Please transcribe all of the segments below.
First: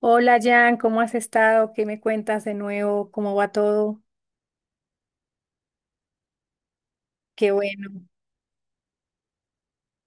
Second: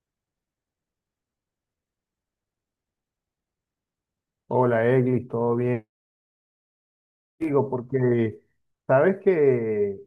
Hola Jan, ¿cómo has estado? ¿Qué me cuentas de nuevo? ¿Cómo va todo? Hola, Eglis, ¿todo bien? Qué Digo, bueno. porque sabes que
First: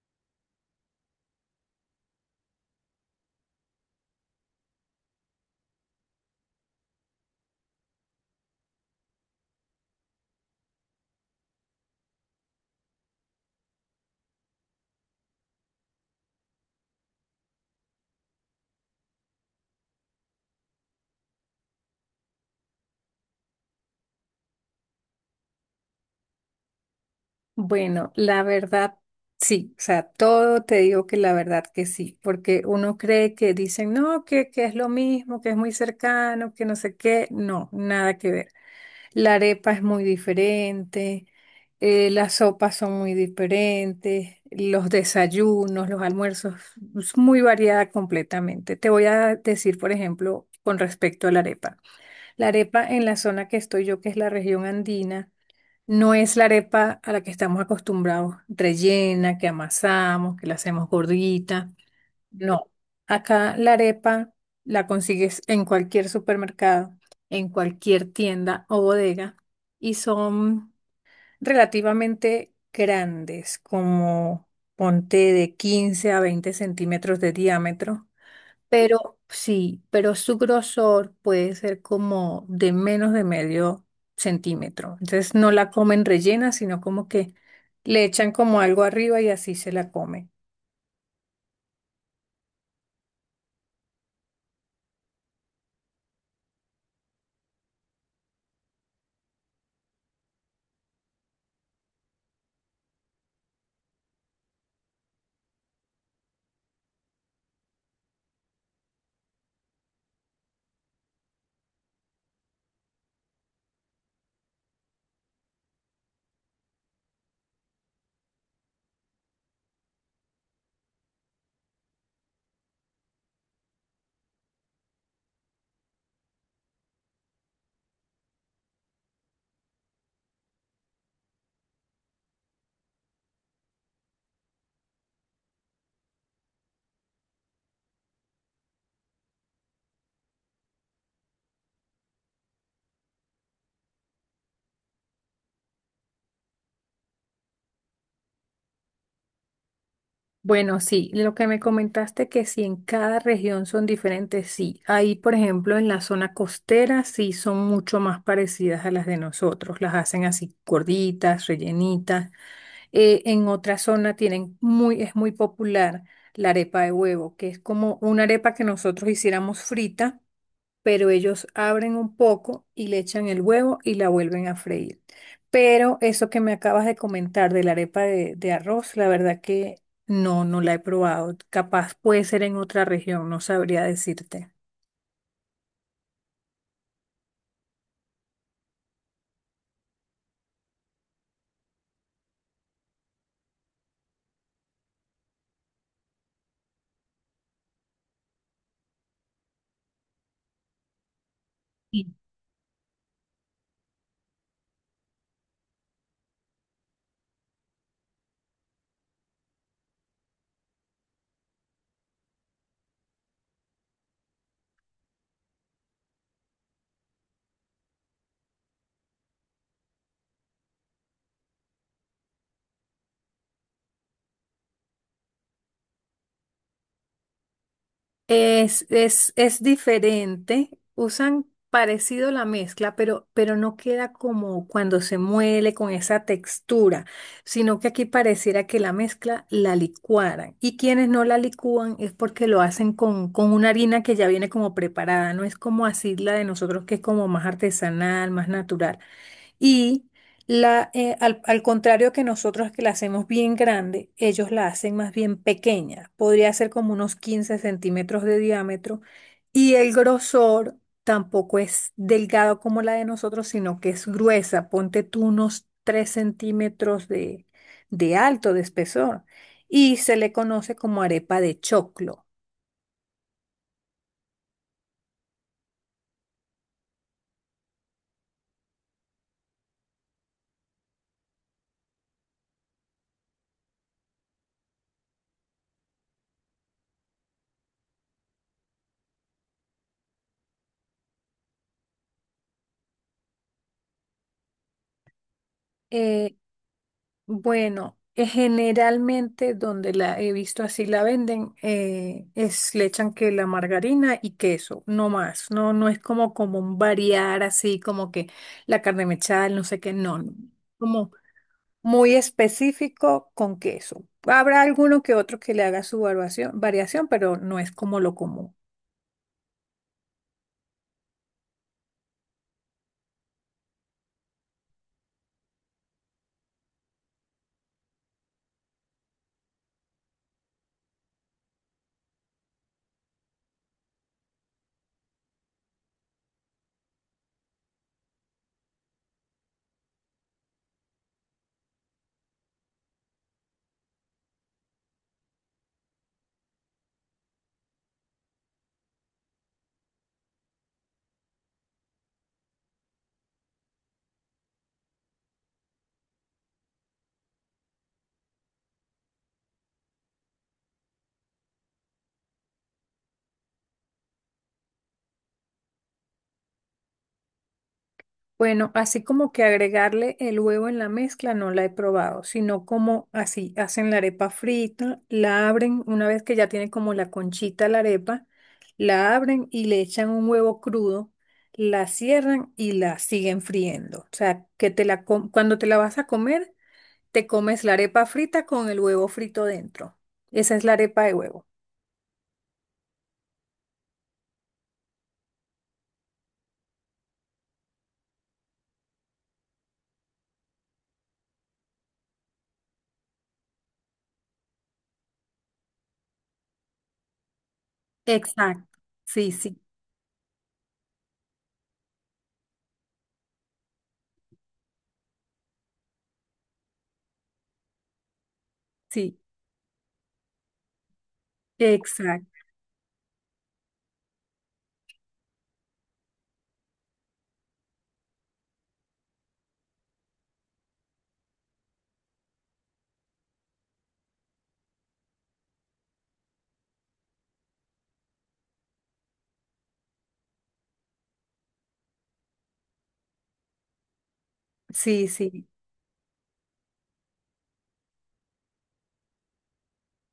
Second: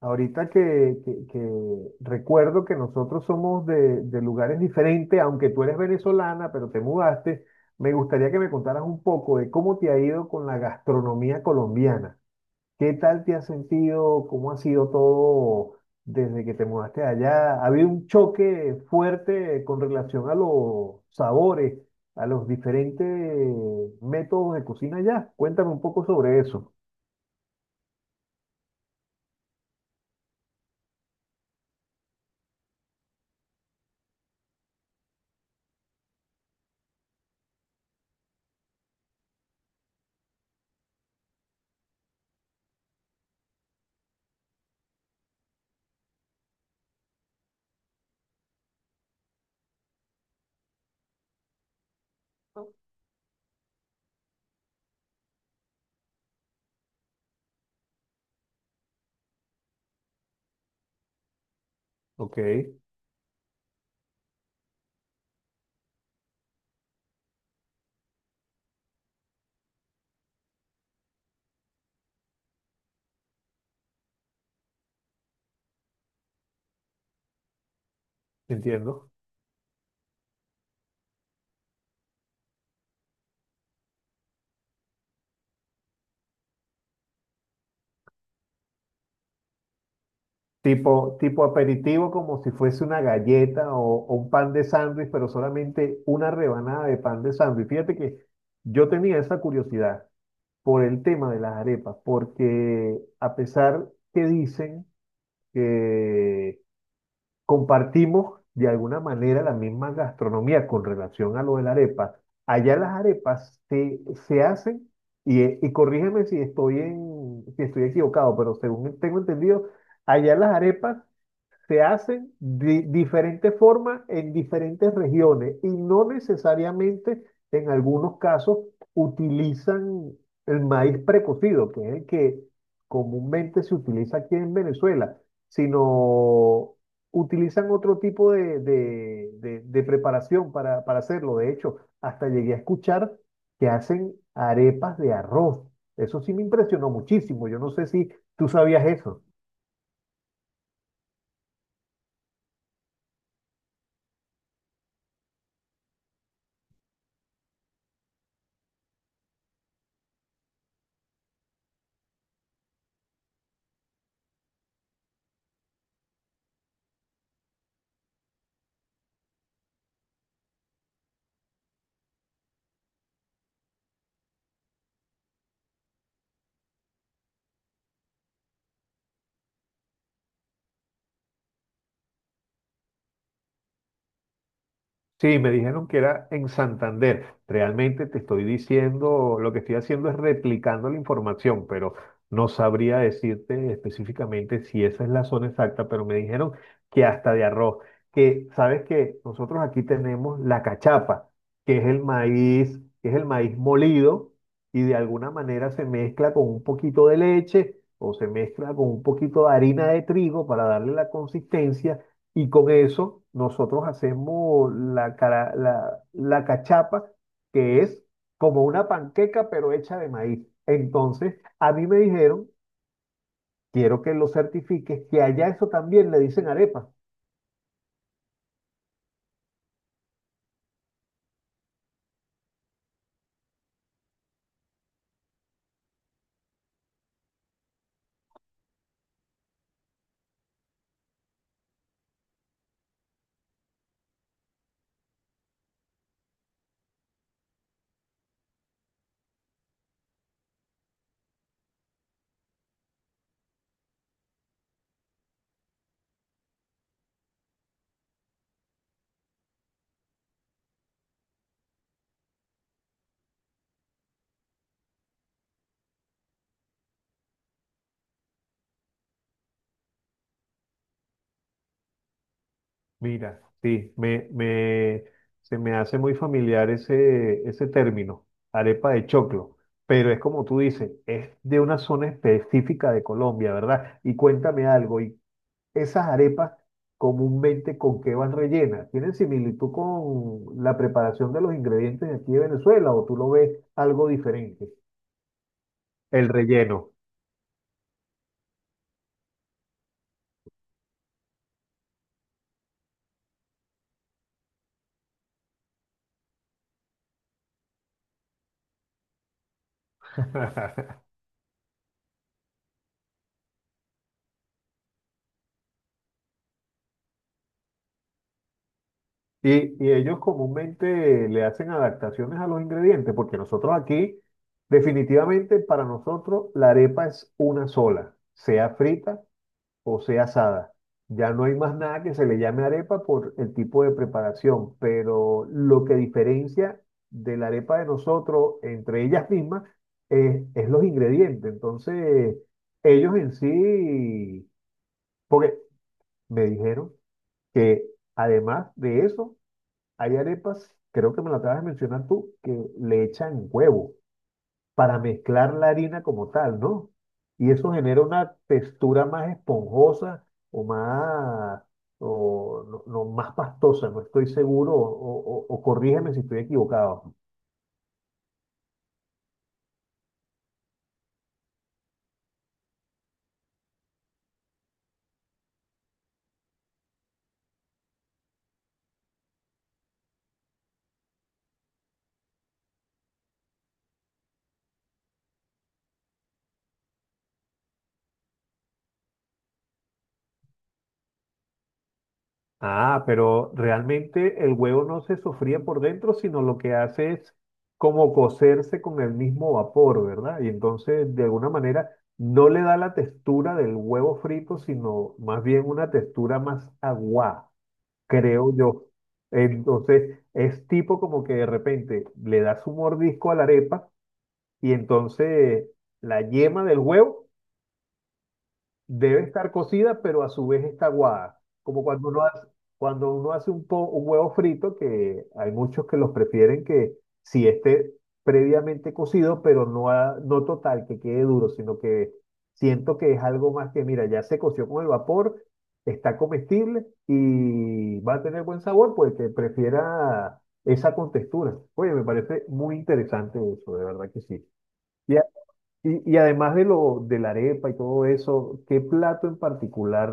ahorita que recuerdo que nosotros somos de lugares diferentes, aunque tú eres venezolana, pero te mudaste, me gustaría que me contaras un poco de cómo te ha ido con la gastronomía colombiana. ¿Qué tal te has sentido? ¿Cómo ha sido todo desde que te mudaste allá? ¿Ha habido un choque fuerte con relación a los sabores, a los diferentes métodos de cocina allá? Cuéntame un poco sobre eso. Bueno, la verdad, sí, o sea, todo te digo que la verdad que sí, porque uno cree que dicen, no, que es lo mismo, que es muy cercano, que no sé qué, no, nada que ver. La arepa es muy diferente, las sopas son muy diferentes, los desayunos, los almuerzos, es muy variada completamente. Te voy a decir, por ejemplo, con respecto a la arepa. La arepa en la zona que estoy yo, que es la región andina, no es la arepa a la que estamos acostumbrados, rellena, que amasamos, que la hacemos gordita. Ok, No, acá la arepa la consigues en cualquier supermercado, en cualquier tienda o bodega, y son relativamente grandes, como ponte de 15 a 20 centímetros de diámetro, entiendo. pero sí, pero su grosor puede ser como de menos de medio centímetro. Entonces no la comen rellena, sino como que le echan como algo arriba y así se la comen. Tipo aperitivo, como si fuese una galleta o un pan de sándwich, pero solamente una rebanada de pan de sándwich. Fíjate que yo tenía esa curiosidad por el tema de las arepas, porque a pesar que dicen que compartimos de alguna manera la misma gastronomía con relación a lo de la arepa, allá las se hacen, y corrígeme si si estoy equivocado, pero según tengo entendido, allá las arepas se hacen de diferentes formas en diferentes regiones y no necesariamente en algunos casos utilizan el maíz precocido, que es el que comúnmente se utiliza aquí en Venezuela, sino utilizan otro tipo de preparación para hacerlo. De hecho, hasta llegué a escuchar que hacen arepas de arroz. Eso sí me impresionó muchísimo. Yo no sé si tú sabías eso. Bueno, sí, lo que me comentaste, que si en cada región son diferentes, sí. Ahí, por ejemplo, en la zona costera sí son mucho más parecidas a las de nosotros. Las hacen así gorditas, rellenitas. En otra zona tienen es muy popular la arepa de huevo, que es como una arepa que nosotros hiciéramos frita, pero ellos abren un poco y le echan el huevo y la vuelven a freír. Pero eso que me acabas de comentar de la arepa de arroz, la verdad que no, no la he probado. Capaz puede ser en otra región, no sabría decirte. Sí, me dijeron que era en Santander. Realmente te estoy diciendo, lo que estoy haciendo es replicando la información, pero no sabría decirte específicamente si esa es la zona exacta, pero me dijeron que hasta de arroz, que sabes que nosotros aquí tenemos la cachapa, que es el Sí. Maíz molido y de alguna manera se mezcla con un poquito de leche o se mezcla con un poquito de harina de trigo para darle la consistencia y con eso nosotros hacemos la cachapa, que es como una panqueca, pero hecha de maíz. Entonces, a mí me dijeron, quiero que lo certifiques, que allá eso también le dicen arepa. Es diferente. Usan parecido la mezcla, pero no queda como cuando se muele con esa textura, sino que aquí pareciera que la mezcla la licuaran. Y quienes no la licúan es porque lo hacen con una harina que ya viene como preparada, no es como así la de nosotros, que es como más artesanal, más natural. Y al contrario que nosotros, que la hacemos bien grande, ellos la hacen más bien pequeña. Podría ser como unos 15 centímetros de diámetro. Y el grosor tampoco es delgado como la de nosotros, sino que es gruesa. Ponte tú unos 3 centímetros de alto, de espesor. Y se le conoce como arepa de choclo. Mira, sí, se me hace muy familiar ese término, arepa de choclo. Pero es como tú dices, es de una zona específica de Colombia, ¿verdad? Y cuéntame algo. Y Esas arepas comúnmente ¿con qué van rellenas? ¿Tienen similitud con la preparación de los ingredientes de aquí de Venezuela o tú lo ves algo diferente? El Eh, relleno. Bueno, generalmente donde la he visto así la venden, es le echan que la margarina y queso, no más. No, no es como común variar así como que la carne mechada, el no sé qué, no, no. Como muy específico con queso. Habrá alguno que otro que le haga su variación, pero no es como lo común. Y, y ellos comúnmente le hacen adaptaciones a los ingredientes, porque nosotros aquí, definitivamente para nosotros, la arepa es una sola, sea frita o sea asada. Ya no hay más nada que se le llame arepa por el tipo de preparación, pero lo que diferencia de la arepa de nosotros entre ellas mismas es los ingredientes. Entonces, ellos en sí, porque me dijeron que además de eso, hay arepas, creo que me lo acabas de mencionar tú, que le echan huevo para mezclar la harina como tal, ¿no? Y eso genera una textura más esponjosa o más, no, no, más pastosa, no estoy seguro, o, o corrígeme si estoy equivocado. Bueno, así como que agregarle el huevo en la mezcla no la he probado, sino como así hacen la arepa frita, la abren una vez que ya tiene como la conchita la arepa, la abren y le echan un huevo crudo, la cierran y la siguen friendo. O sea, que cuando te la vas a comer, te comes la arepa frita con el huevo frito dentro. Esa es la arepa de huevo. Ah, pero realmente el huevo no se sofría por dentro, sino lo que hace es como cocerse con el mismo vapor, ¿verdad? Y entonces, de alguna manera, no le da la textura del huevo frito, sino más bien una textura más aguada, creo Exacto. yo. Sí, sí, Entonces, es tipo como que de repente le das un mordisco a la arepa y entonces la yema del huevo sí. debe estar cocida, pero a su vez está aguada. Como cuando uno Exacto. hace, Cuando uno hace un huevo frito, que hay muchos que los prefieren que si esté previamente cocido, pero no, no total, que quede duro, sino que siento que es algo más que, mira, ya se coció con el vapor, está comestible y va a tener buen sabor, pues que prefiera esa contextura. Oye, me parece muy interesante eso, de verdad que sí. Sí, sí. Y además de lo de la arepa y todo eso, ¿qué plato en particular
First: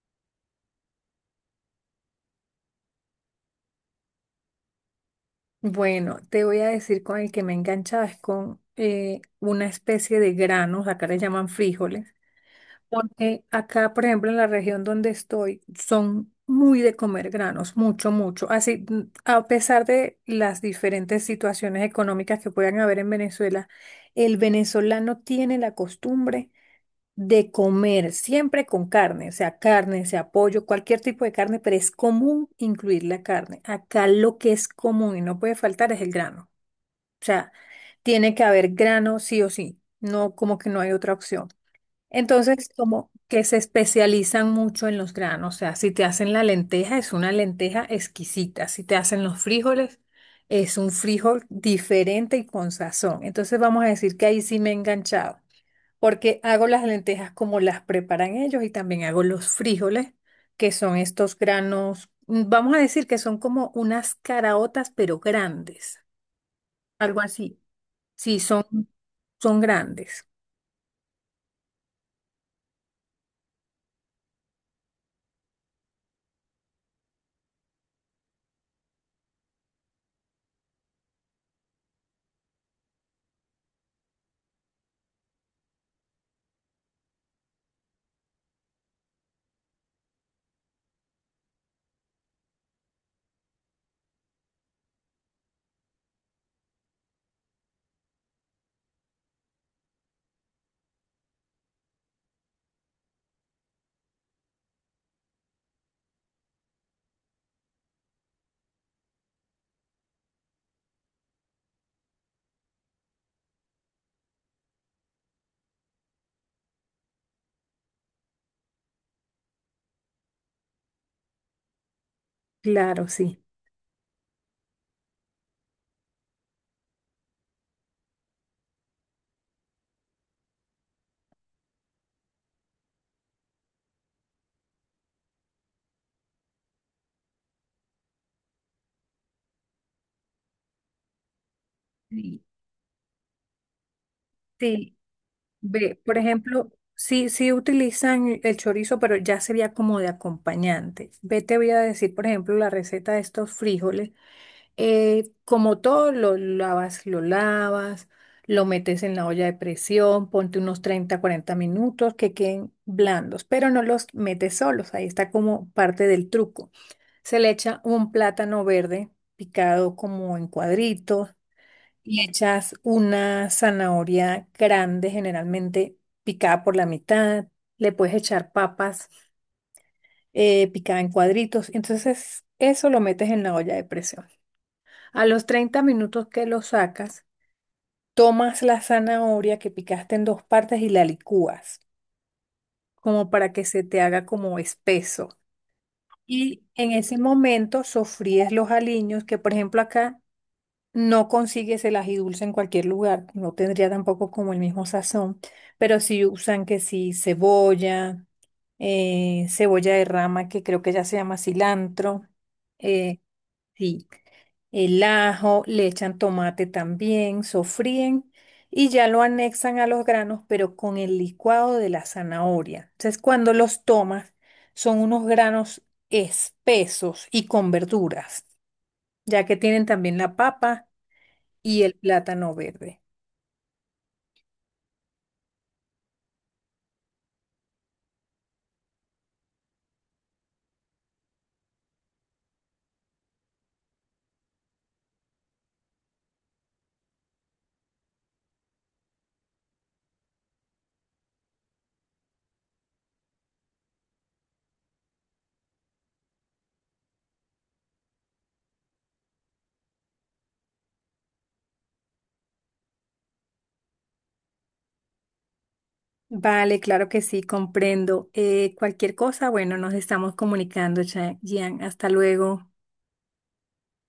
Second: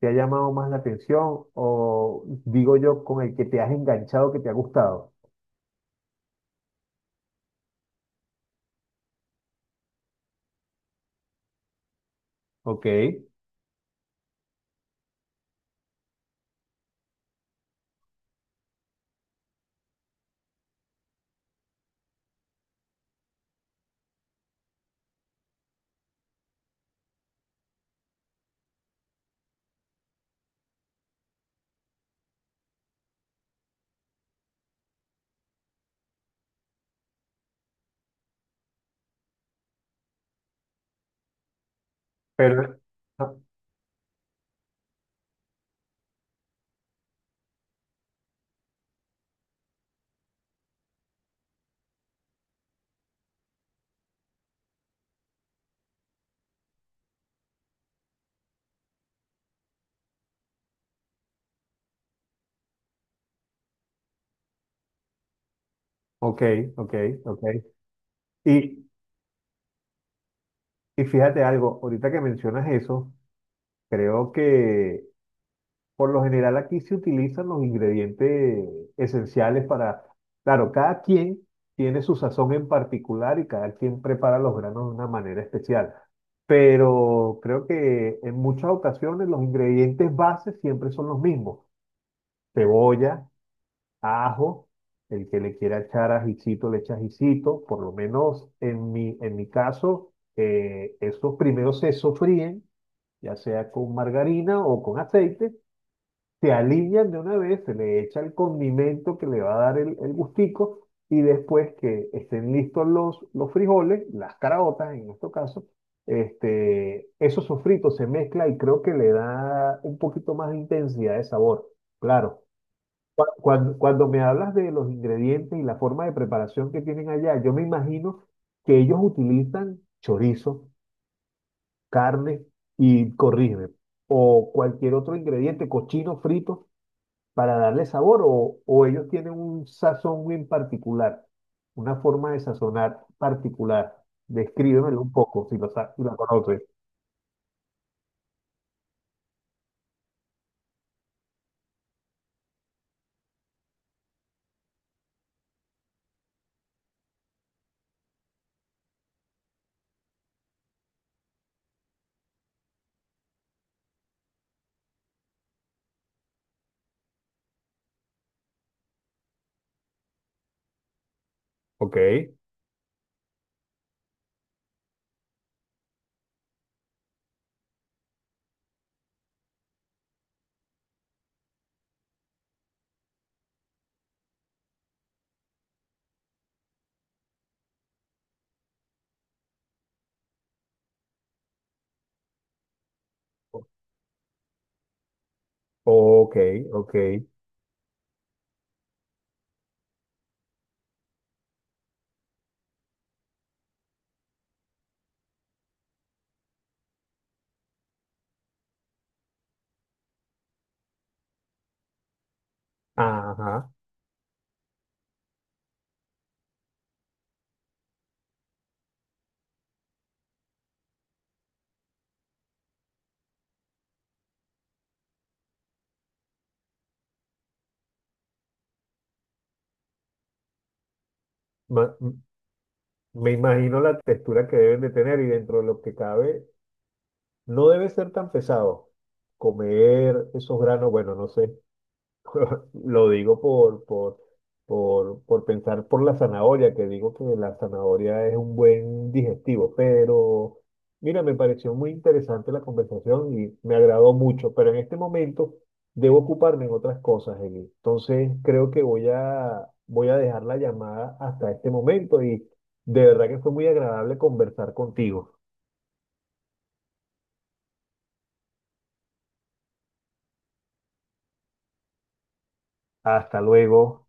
te ha llamado más la atención? O digo yo, con el que te has enganchado, que te ha gustado. Bueno, te voy a decir, con el que me he enganchado es con una especie de granos, acá le llaman frijoles, Ok, porque acá, por ejemplo, en la región donde estoy, son muy de comer granos, mucho, mucho. Así, a pesar de las diferentes situaciones económicas que puedan haber en Venezuela, el venezolano tiene la costumbre de comer siempre con carne, o sea, carne, sea pollo, cualquier tipo de carne, pero es común incluir la carne. Acá lo que es común y no puede faltar es el grano. O sea, tiene que haber grano sí o sí, no como que no hay otra opción. Entonces, pero... como ah, que se especializan mucho en los granos, o sea, si te hacen la lenteja, es una lenteja exquisita, si te hacen los frijoles, es un frijol diferente y con sazón. Entonces, vamos a decir que ahí sí me he enganchado, porque hago las lentejas como las preparan ellos y también hago los frijoles, que son estos granos. Vamos a decir que son como unas caraotas, pero grandes, ok, ok, algo así. ok. Sí, son, Y, son grandes. y fíjate algo, ahorita que mencionas eso, creo que por lo general aquí se utilizan los ingredientes esenciales para, claro, cada quien tiene su sazón en particular y cada quien prepara los granos de una manera especial. Pero creo que en muchas ocasiones los ingredientes bases siempre son los mismos. Cebolla, ajo, el que le quiera echar ajicito le echa ajicito. Por lo menos en mi caso, esos primeros se sofríen, ya sea con margarina o con aceite, se alinean de una vez, se le echa el condimento que le va a dar el gustico y después que estén listos los frijoles, las caraotas en este caso, este, eso sofrito se mezcla y creo que le da un poquito más de intensidad de sabor. Claro, Claro, sí. Cuando me hablas de los ingredientes y la forma de preparación que tienen allá, yo me imagino que ellos utilizan chorizo, carne y corrígeme, o cualquier otro ingrediente, cochino frito para darle sabor o ellos tienen un sazón en particular, una forma de Sí. sazonar particular. Sí. Descríbemelo un poco Ve, si lo por conoces. ejemplo, sí, sí utilizan el chorizo, pero ya sería como de acompañante. Ve, te voy a decir, por ejemplo, la receta de estos frijoles. Como todo, lo lavas, lo lavas, lo metes en la olla de presión, ponte unos 30, 40 minutos que queden blandos, pero no los metes solos, ahí está como parte del truco. Se le echa un plátano verde picado como en cuadritos, Ok, le echas una zanahoria grande, generalmente picada por la mitad. Le puedes echar papas picadas en cuadritos. Entonces eso lo metes en la olla de presión. A los 30 minutos que lo sacas, tomas la zanahoria que picaste en dos partes y la licúas, como para que se te haga como espeso. ok, Y en ok. ese momento sofríes los aliños, que por ejemplo acá no consigues el ají dulce en cualquier lugar, no tendría tampoco como el mismo sazón, pero sí usan que sí cebolla, cebolla de rama, que creo que ya se llama cilantro, eh, Ajá. sí, el ajo, le echan tomate también, sofríen y ya lo anexan a los granos, pero con el licuado de la zanahoria. Entonces, cuando los tomas, son unos granos espesos y con verduras, ya que tienen también la papa y el Ma- m- plátano verde. Me imagino la textura que deben de tener y dentro de lo que cabe, no debe ser tan pesado comer esos granos, bueno, no sé. Lo digo por pensar por la zanahoria, que digo que la zanahoria es un buen digestivo, pero mira, me pareció muy interesante la conversación y me agradó mucho, pero en este momento debo ocuparme en otras cosas, Eli. Entonces creo que voy a dejar la llamada hasta este momento y de verdad que fue muy agradable conversar contigo. Vale, claro que sí, comprendo. Cualquier cosa, bueno, nos estamos comunicando, Gian. Hasta luego. Hasta luego.